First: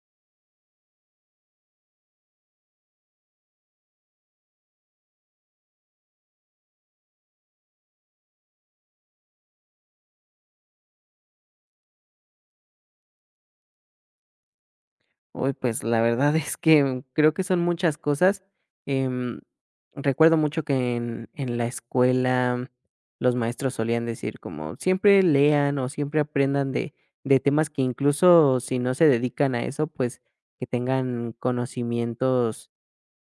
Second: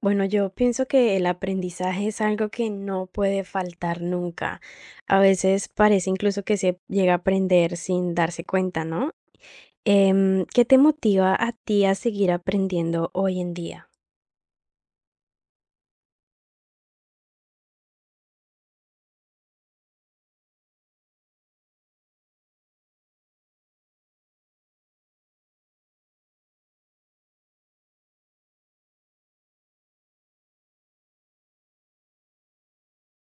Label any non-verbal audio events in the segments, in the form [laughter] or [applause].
Bueno, yo pienso que el aprendizaje es algo que no puede faltar nunca. A veces parece incluso que se llega a aprender sin darse cuenta, ¿no? ¿Qué te motiva a ti a seguir aprendiendo hoy en día? Uy, pues, la verdad es que creo que son muchas cosas, em, recuerdo mucho que en la escuela los maestros solían decir como: "Siempre lean o siempre aprendan de temas que incluso si no se dedican a eso, pues, que tengan conocimientos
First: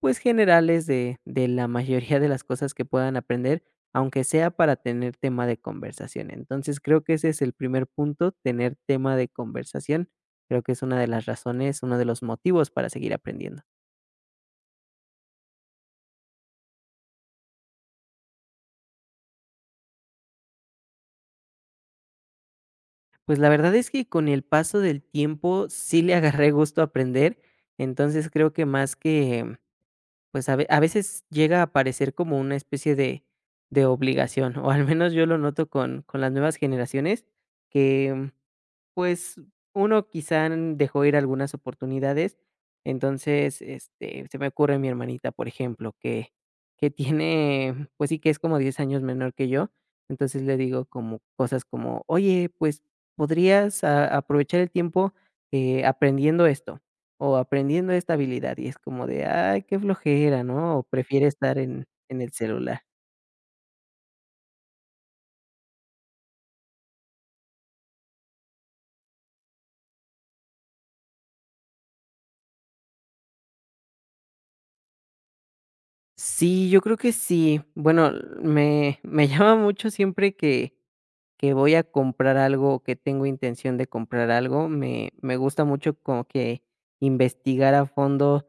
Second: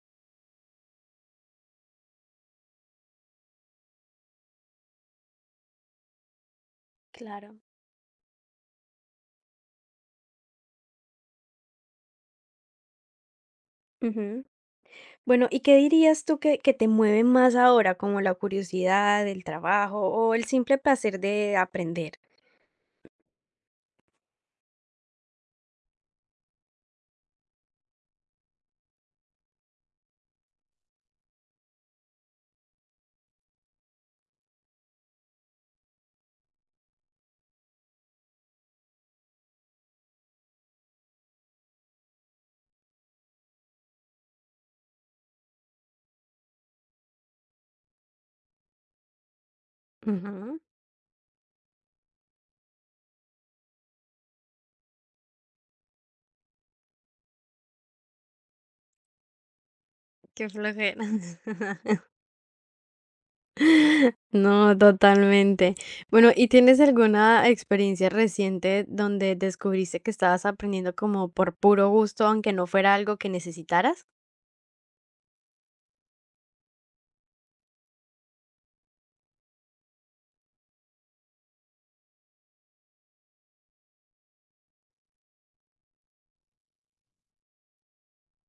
pues, generales de la mayoría de las cosas que puedan aprender, aunque sea para tener tema de conversación". Entonces, creo que ese es el Claro. primer punto, tener tema de conversación. Creo que es una de las razones, uno de los motivos para seguir aprendiendo. Ujú. Bueno, ¿y qué dirías tú que te mueve más ahora, como la curiosidad, el trabajo o el simple placer de aprender? Pues, la verdad es que con el paso del tiempo sí le agarré gusto a aprender, entonces creo que más que, pues, a veces llega a parecer como una especie de obligación, o al menos yo lo noto con las nuevas generaciones que pues, uno quizá dejó ir algunas oportunidades. Entonces, este, se me ocurre mi hermanita, por ejemplo, que tiene, pues sí, que es como 10 años menor que yo. Entonces, le Ujú. digo como cosas como: "Oye, pues, podrías a aprovechar el tiempo, aprendiendo esto, o aprendiendo esta habilidad", y es como de: "Ay, qué flojera", Qué ¿no? O flojera. prefiere estar en [laughs] en el celular. [laughs] No, totalmente. Bueno, ¿y tienes alguna experiencia reciente donde descubriste que estabas aprendiendo como por puro gusto, aunque no fuera algo que necesitaras? Sí, yo creo que sí. Bueno, me [laughs] llama mucho siempre que voy a comprar algo, o que tengo intención de comprar algo, me gusta mucho como que investigar a fondo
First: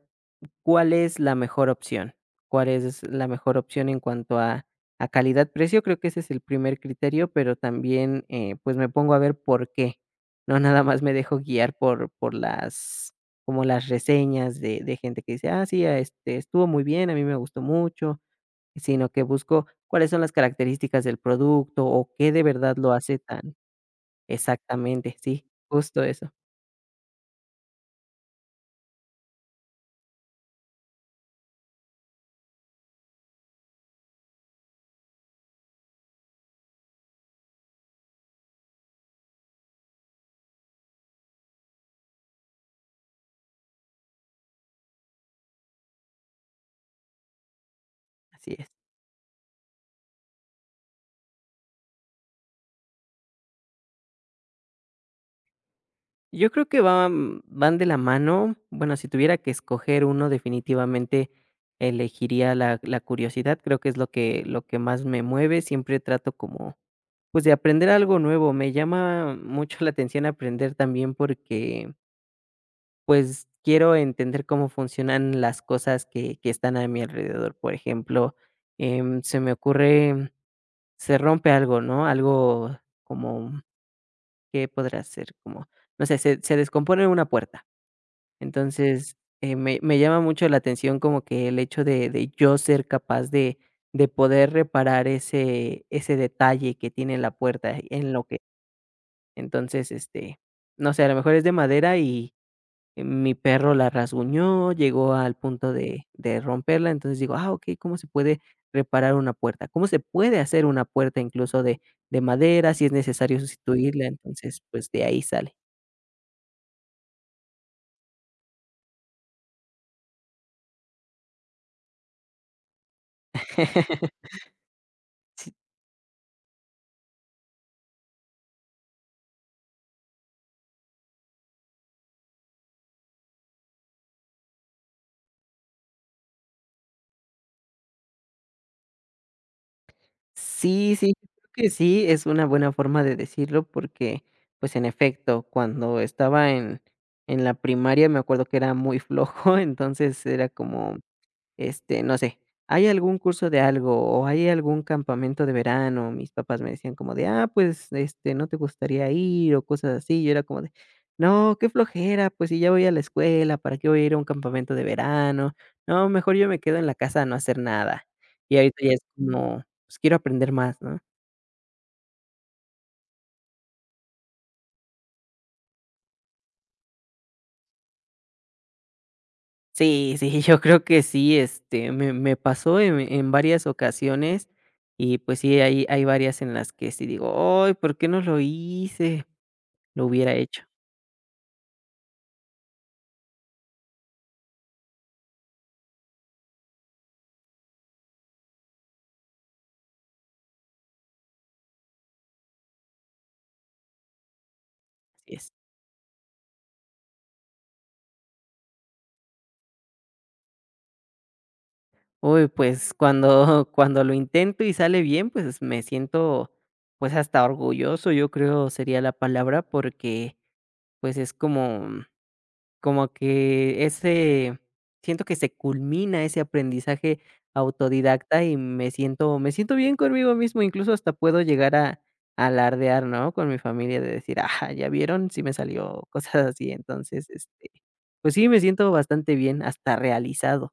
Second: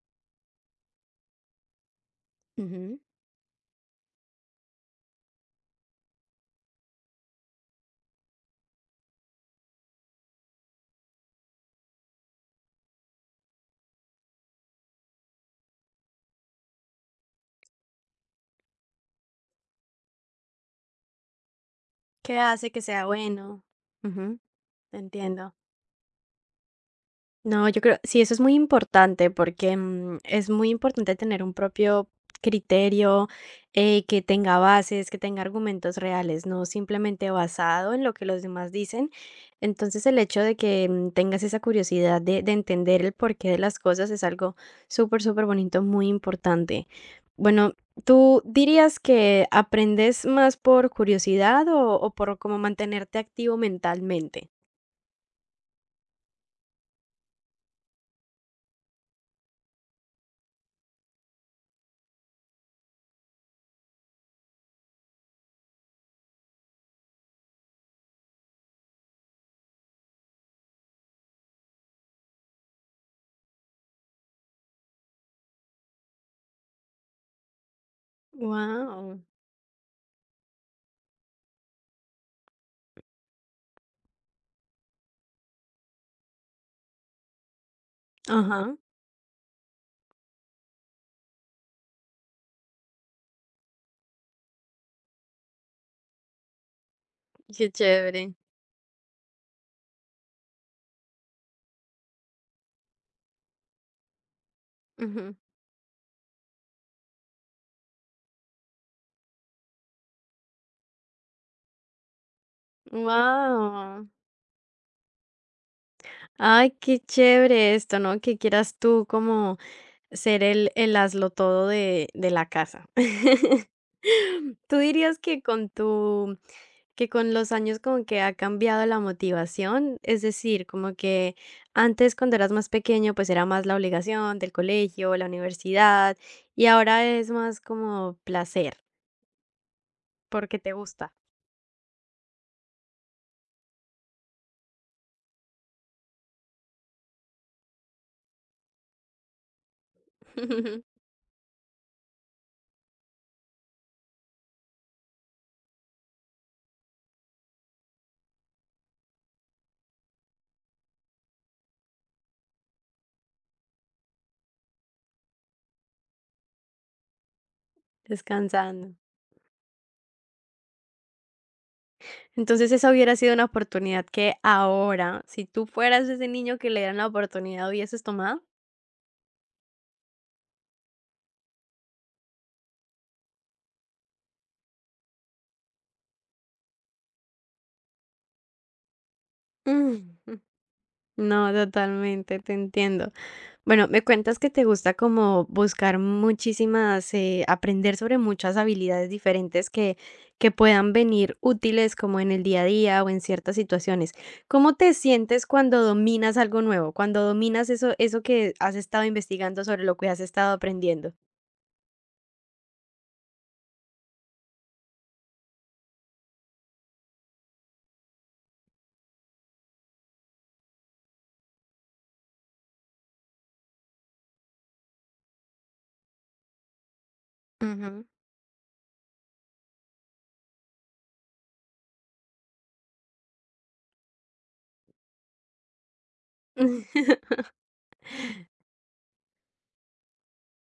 cuál es la mejor opción, cuál Ujú. es la mejor opción en cuanto a calidad-precio. Creo que ese es el primer criterio, pero también pues me pongo a ver por qué, no nada más me dejo guiar por las como las reseñas de gente que dice: "Ah, sí, a este, estuvo muy bien, a mí me gustó mucho", sino que busco cuáles son las características del producto, o qué ¿Qué de hace verdad que lo sea hace tan bueno? Ujú, te exactamente, sí, entiendo. justo eso, No, yo creo sí, eso es muy importante porque, es muy importante tener un propio criterio, que tenga bases, que tenga argumentos reales, no simplemente basado en lo que los demás dicen. Entonces, el hecho de que, tengas esa curiosidad de entender el porqué de las cosas es algo súper, súper bonito, muy importante. Bueno, ¿tú así es. dirías que aprendes más por curiosidad o por como mantenerte activo mentalmente? Yo creo que van de la mano. Bueno, si tuviera que escoger uno, definitivamente elegiría la curiosidad. Creo que es lo que más me mueve, siempre trato como, pues, de aprender algo nuevo. Me llama mucho la atención aprender también porque pues quiero entender cómo funcionan las cosas que están a mi alrededor. Por ejemplo, Wow. Se me ocurre, se rompe algo, ¿no? Algo como, ¿qué podrá ser? Como, no sé, se descompone una puerta. Ajá. Entonces, me llama mucho la atención como que el hecho de yo ser capaz de poder reparar ese ese detalle que tiene la Qué puerta en lo chévere. que entonces, este, no sé, a lo mejor es de madera y mi perro la rasguñó, llegó al Ujú. punto de romperla. Entonces digo: "Ah, ok, ¿cómo se puede reparar una puerta? ¿Cómo se puede hacer una puerta incluso de madera, si es necesario sustituirla?". Wow. Entonces, pues, de ahí sale. Ay, qué chévere esto, ¿no? Que quieras tú como ser el hazlo todo de la casa. [laughs] [laughs] ¿Tú dirías que con que con los años como que ha cambiado la motivación? Es decir, como que antes cuando eras más pequeño, pues era más la obligación del colegio, la universidad, y ahora es más como placer, porque te Sí, sí, gusta. creo que sí, es una buena forma de decirlo porque, pues, en efecto, cuando estaba en la primaria me acuerdo que era muy flojo, [laughs] entonces era como [laughs] este, no sé, ¿hay algún curso de algo o hay algún campamento de verano? Mis papás me decían como de: "Ah, pues, este, ¿no te gustaría ir?" O cosas así. Yo era como de, no, qué flojera, pues si ya voy a la escuela, ¿para qué voy a ir a un campamento de verano? No, mejor yo me quedo en la casa a no hacer nada. Y ahorita ya Descansando. es como, pues quiero aprender más, ¿no? Entonces, esa hubiera sido una oportunidad que ahora, si tú fueras ese niño que le dieran la oportunidad, ¿hubieses tomado? Sí, sí, [laughs] yo creo que sí, este, me pasó en varias ocasiones y pues sí, hay varias en las que sí digo: "Ay, ¿por qué no lo hice? Ujú. Lo hubiera [laughs] hecho", No, totalmente, te entiendo. Bueno, me cuentas que te gusta como buscar muchísimas, aprender sobre muchas habilidades diferentes que puedan venir útiles como en el día a día o en ciertas situaciones. ¿Cómo te así sientes es. cuando dominas algo nuevo? Cuando dominas eso, eso que has estado investigando sobre lo que has estado aprendiendo. Uy, pues, cuando [laughs] cuando lo intento y sale bien, pues, me siento, pues, hasta orgulloso, yo creo sería la palabra, porque, pues, es como como que ese siento que se culmina ese aprendizaje Ujú. autodidacta y me siento bien conmigo mismo, incluso hasta puedo llegar a alardear, ¿no?, con mi familia de decir: "Ah, ¿ya vieron? Sí me salió", [laughs] cosas así. Entonces, [laughs] este, pues sí, me siento bastante bien, hasta realizado.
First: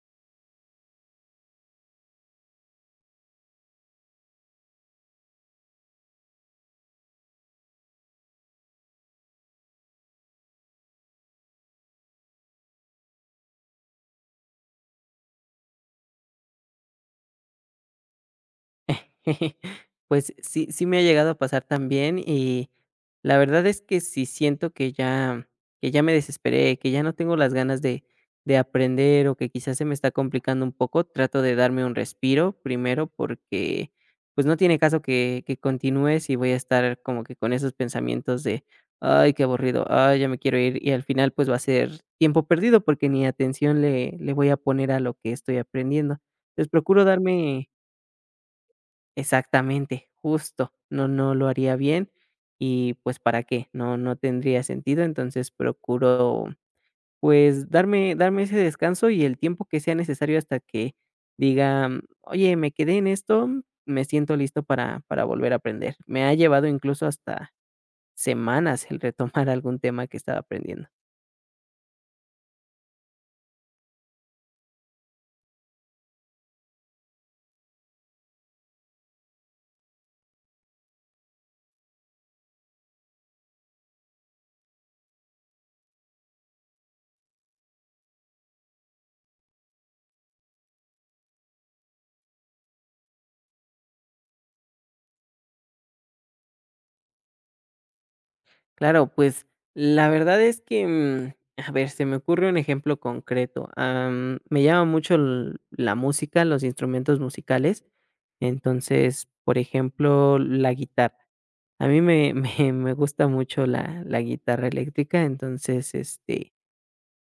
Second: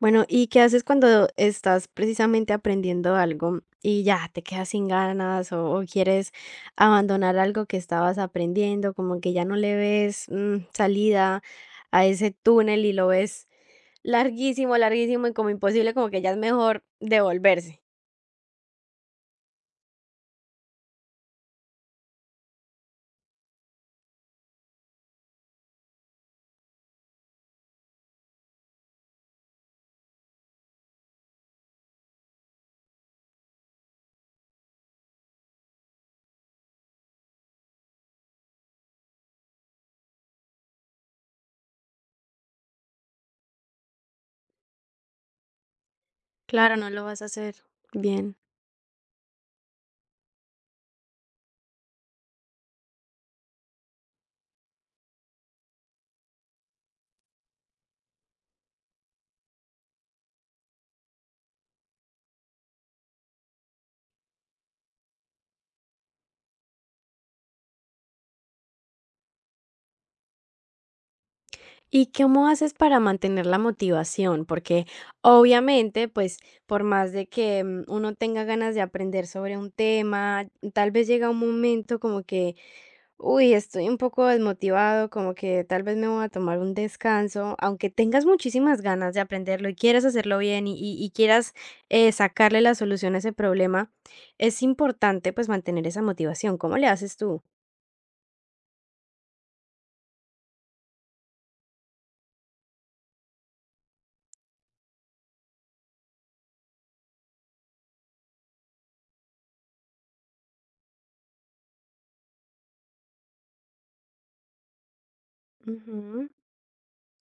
Bueno, ¿y qué haces cuando estás precisamente aprendiendo algo y ya te quedas sin ganas o quieres abandonar algo que estabas aprendiendo, como que ya no le ves salida a ese túnel y lo ves larguísimo, larguísimo y como imposible, como que ya es mejor devolverse? [laughs] Pues sí, sí me ha llegado a pasar también y la verdad es que si siento que ya, me desesperé, que ya no tengo las ganas de aprender o que quizás se me está complicando un poco, trato de darme un respiro primero porque pues no tiene caso que continúe si voy a estar como que con esos pensamientos de, ay, qué aburrido, ay, ya me quiero ir y al final pues va a ser tiempo perdido porque ni atención le voy a poner a lo que estoy aprendiendo. Entonces Claro, no procuro lo vas a hacer darme bien. exactamente, justo. No, no lo haría bien y pues para qué, no, no tendría sentido. Entonces procuro pues darme ese descanso y el tiempo que sea necesario hasta que diga: "Mm, oye, me quedé en esto, me siento listo para volver a aprender". Me ha llevado incluso hasta semanas el retomar [laughs] algún tema que estaba aprendiendo. ¿Y cómo haces para mantener la motivación? Porque obviamente, pues, por más de que uno tenga ganas de aprender sobre un tema, tal vez llega un momento como que, uy, estoy un poco desmotivado, como que tal vez me voy a tomar un descanso, aunque tengas muchísimas ganas de aprenderlo y quieras hacerlo bien y quieras sacarle la solución a ese problema, es importante pues mantener esa motivación. ¿Cómo le haces tú? Claro, pues, la verdad es que, mm, a ver, se me ocurre un ejemplo concreto. Am, me llama mucho l la música, los instrumentos musicales. Entonces, por ejemplo, la guitarra. A mí me [laughs] me gusta mucho la guitarra eléctrica. Entonces, Ujú, este,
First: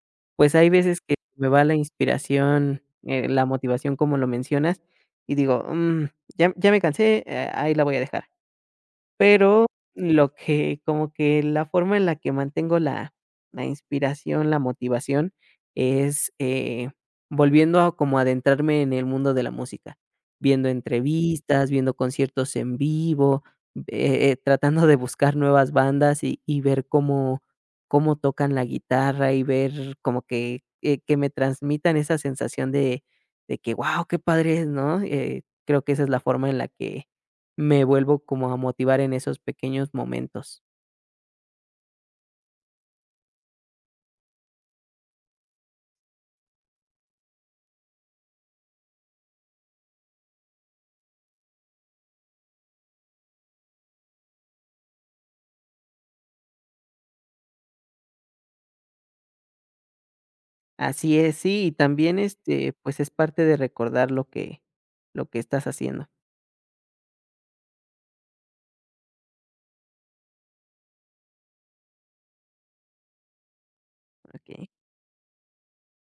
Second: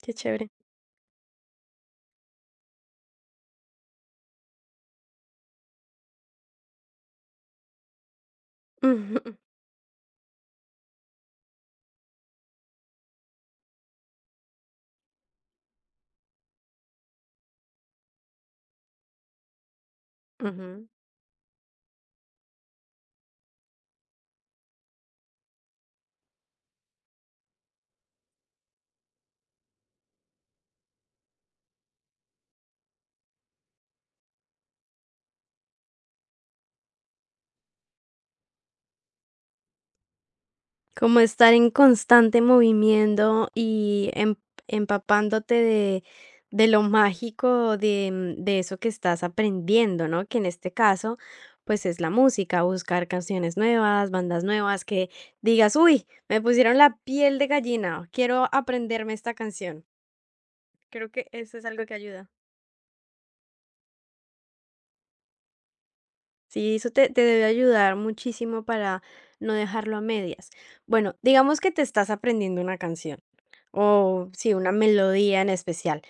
qué chévere. pues, hay veces que me va la inspiración, la motivación, como lo mencionas, y digo: "Mm, ya me cansé, ahí la voy a dejar". Ujú, Pero lo que como que la forma en la que mantengo la inspiración, la motivación es, volviendo a como adentrarme en el mundo de la música, viendo ujú. entrevistas, viendo conciertos en vivo, tratando de buscar nuevas bandas y ver cómo cómo tocan la guitarra y ver como que me transmitan esa sensación de que, wow, qué padre es, ¿no? Creo que esa es la forma en la que me vuelvo como a motivar en esos pequeños momentos. Como estar en constante movimiento y empapándote de lo mágico de, de eso que estás aprendiendo, ¿no? Que en este caso, pues es la música, buscar canciones nuevas, bandas nuevas, que digas, uy, me pusieron la piel de gallina, quiero aprenderme esta canción. Creo Así que es, eso sí, es y algo que también, ayuda. este, pues, es parte de recordar lo que estás haciendo. Sí, eso te debe ayudar muchísimo para no dejarlo a medias. Bueno, digamos que te estás aprendiendo una canción o sí, Okey. una melodía en especial.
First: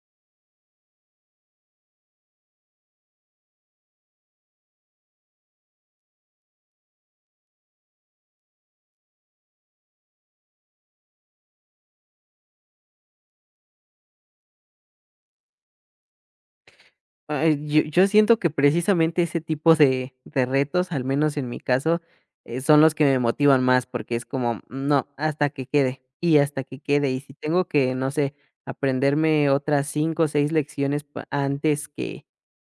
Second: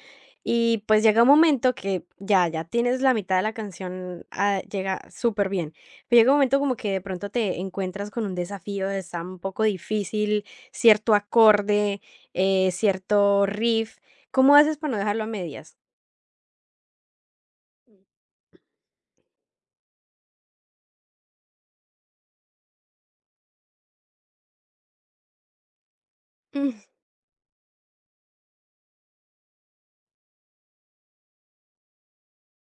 Y pues llega un momento que ya, ya tienes la mitad de la canción, ah, llega súper bien. Pero llega un momento como que de pronto te encuentras con un desafío, está un poco difícil, cierto acorde, cierto riff. ¿Cómo haces para no dejarlo a medias? Ah, yo siento que precisamente ese tipo de retos, al menos en mi caso, son los que me motivan más, porque es como, no, hasta que quede, y hasta Mm, que quede. Y si tengo que, no sé, aprenderme otras 5 o 6 lecciones pa antes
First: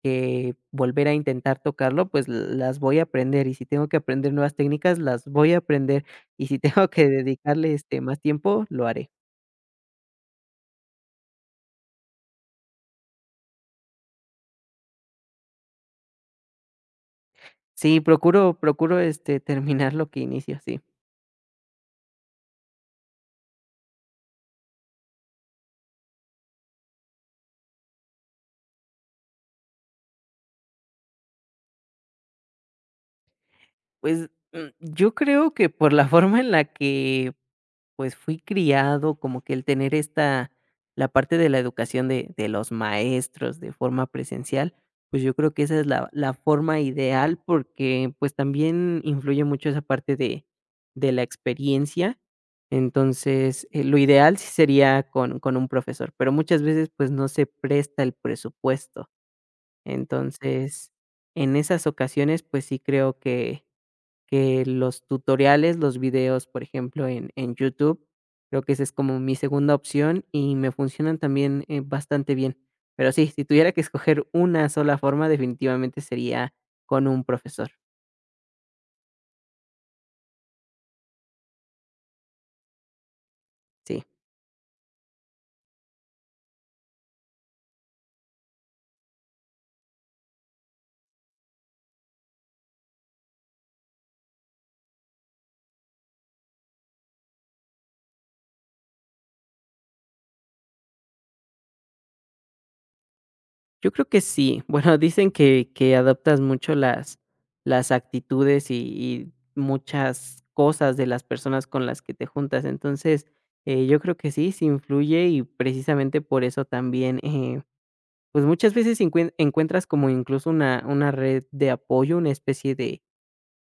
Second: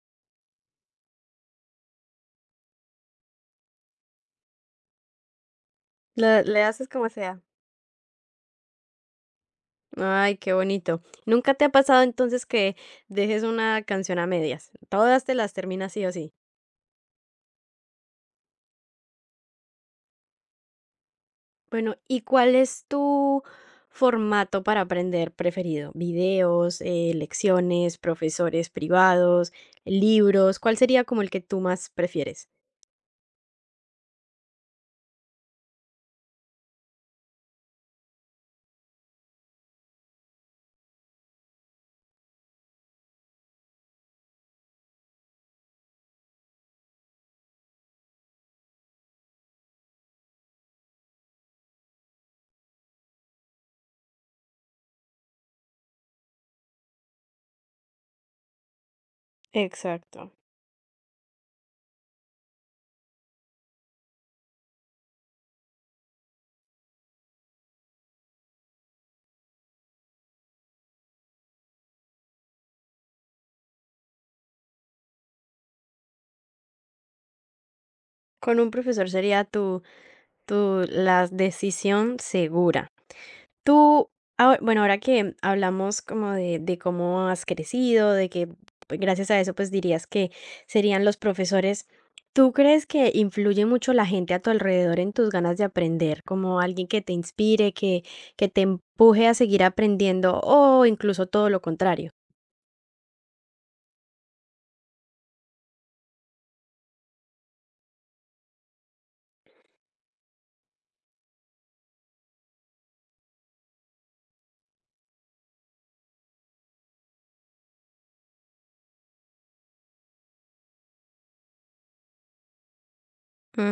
que volver a intentar tocarlo, pues las voy a aprender, y si tengo que aprender nuevas técnicas, las voy a aprender, le y si le [laughs] tengo haces como que sea. dedicarle, este, más tiempo, lo haré. Ay, qué bonito. ¿Nunca te ha pasado entonces que dejes una canción a medias? Todas te las terminas sí o sí. Sí, procuro, este, terminar lo que inicio, sí. Bueno, ¿y cuál es tu formato para aprender preferido? ¿Videos, lecciones, profesores privados, libros? ¿Cuál sería como el que tú más prefieres? Pues, mm, yo creo que por la [laughs] forma en la que, pues, fui criado, como que el tener esta la parte de la educación de los maestros de forma presencial, pues, yo creo que esa es la forma ideal, porque, pues, también influye mucho esa parte de la experiencia. Entonces, lo ideal sí sería con un profesor, pero muchas veces, pues, no se presta el presupuesto. Exacto. Entonces, en esas ocasiones, pues, sí creo que los tutoriales, los videos, por ejemplo, en YouTube, creo que esa es como mi segunda opción y me funcionan también, bastante bien. Pero sí, si tuviera que escoger una sola forma, definitivamente sería con un profesor. Con un profesor sería la decisión segura. Sí, Tú, ah, bueno, ahora que hablamos como de cómo has crecido, de que pues, gracias a eso, pues dirías que serían los profesores. ¿Tú crees que influye mucho la gente a tu alrededor en tus ganas de aprender? Como alguien que te inspire, que te empuje a seguir aprendiendo o incluso todo lo contrario. yo creo que sí. [laughs] Bueno, dicen que adoptas mucho las actitudes y muchas cosas de las personas con las que te juntas. Entonces, yo creo que sí, sí influye y precisamente por eso también, eh, pues muchas veces encuentras como incluso una red de apoyo, una especie de,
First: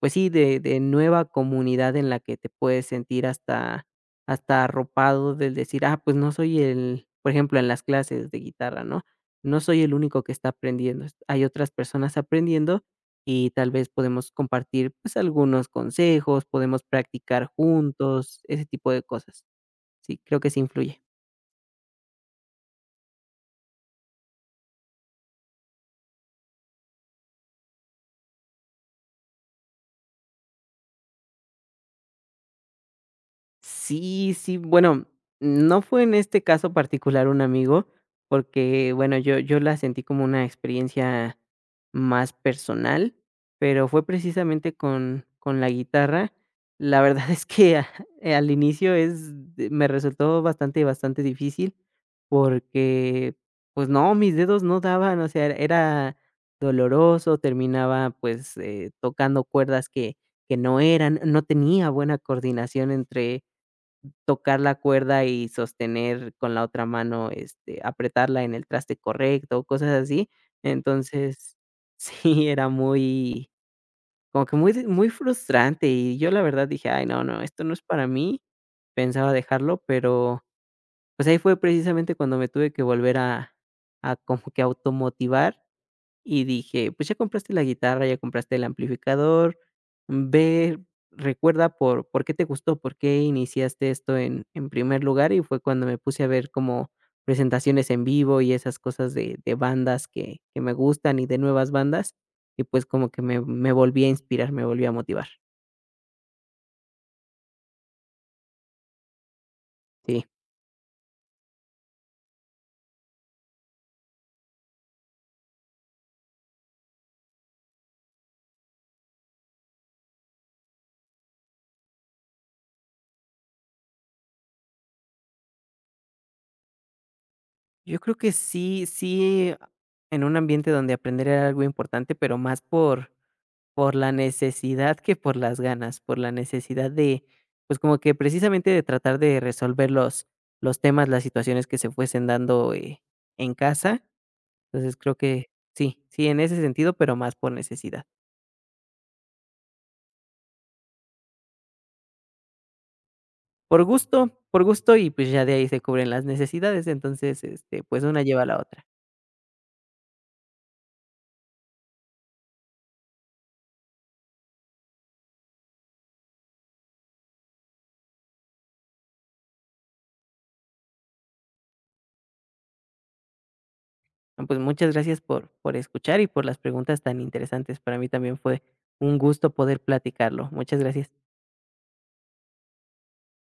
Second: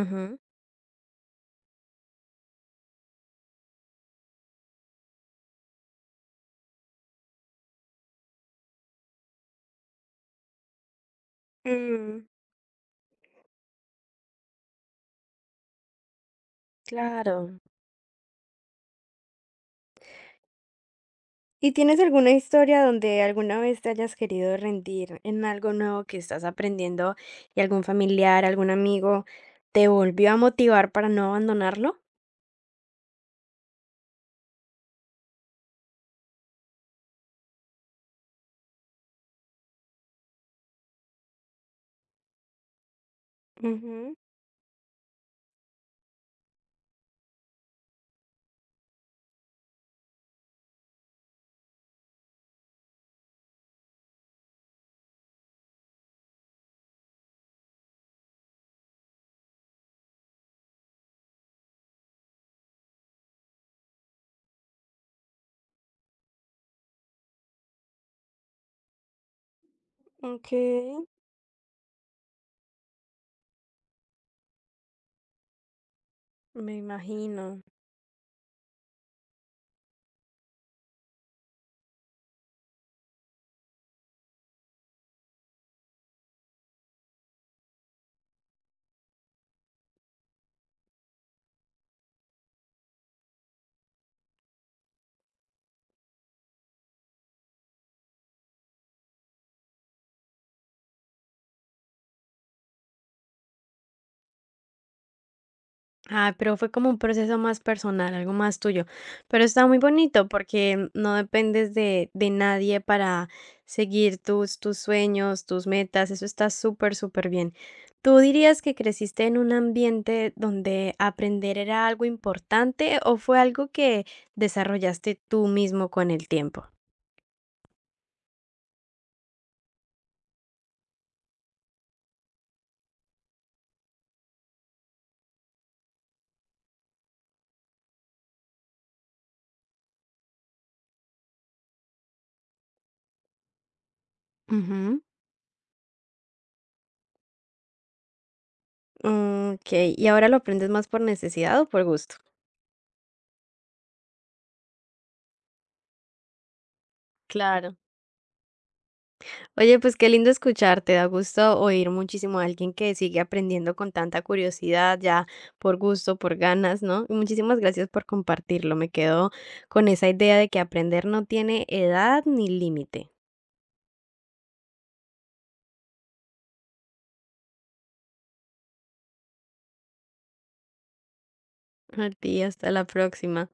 pues sí, de nueva comunidad en la que te puedes sentir hasta hasta arropado del decir: "Ah, pues no soy el", por ejemplo, en las clases de guitarra, ¿no? No soy el único que está aprendiendo, es hay otras personas Mm, aprendiendo y tal vez podemos compartir, pues, algunos consejos, podemos practicar claro. juntos, ese tipo de cosas. Sí, creo que sí influye. ¿Y tienes alguna historia donde alguna vez te hayas querido rendir en algo nuevo que estás aprendiendo y algún familiar, algún amigo te volvió a motivar para no abandonarlo? Sí, sí, bueno, no fue en este caso particular un amigo, porque, bueno, yo la sentí como una experiencia más personal, pero fue Ujú, precisamente con la guitarra. La verdad [laughs] es que a al inicio es de me resultó bastante, bastante difícil porque, pues no, mis dedos no daban, o sea, era doloroso, terminaba, pues, tocando cuerdas que no eran, no tenía buena coordinación entre tocar la cuerda y sostener con la otra mano, este, apretarla en el traste correcto, cosas así. okey. Entonces, [laughs] sí, era muy, como que muy, muy frustrante y yo la verdad Me dije: "Ay, no, no, imagino. esto no es para mí". Pensaba dejarlo, pero pues ahí fue precisamente cuando me tuve que volver a como que automotivar y dije: "Pues ya compraste la guitarra, ya compraste el amplificador, ve, recuerda por qué te gustó, por qué iniciaste esto en primer lugar", y fue cuando me puse a ver como presentaciones en vivo y esas cosas de bandas que me gustan y de nuevas bandas, y pues como que me volví a inspirar, me volví a motivar. Ah, pero fue como un proceso más personal, algo más tuyo. Pero está muy Sí, bonito porque no dependes de nadie para seguir tus sueños, tus metas. Eso está súper, súper bien. ¿Tú dirías que creciste en un ambiente donde aprender era algo importante o fue algo que desarrollaste tú mismo con el tiempo? yo creo que sí, en un ambiente donde aprender era algo importante, pero más por la necesidad que por las ganas, por la necesidad de, pues, como que precisamente de tratar de resolver los temas, las situaciones que se fuesen dando, en casa. Entonces, creo que sí, sí, en ese sentido, pero más por necesidad. Okey, ¿y ahora lo aprendes más por necesidad o por gusto? Por gusto y, pues, ya de ahí se cubren las necesidades. Entonces, Claro. este, pues, una lleva a la otra. Oye, pues qué lindo escucharte, da gusto oír muchísimo a alguien que sigue aprendiendo con tanta curiosidad, ya por gusto, por ganas, ¿no? Y muchísimas gracias por compartirlo, me quedo con esa idea de que aprender no tiene edad ni límite. No, pues, muchas gracias por escuchar y por las preguntas tan interesantes. Para mí también fue un gusto poder platicarlo. Muchas gracias. A ti, hasta la próxima.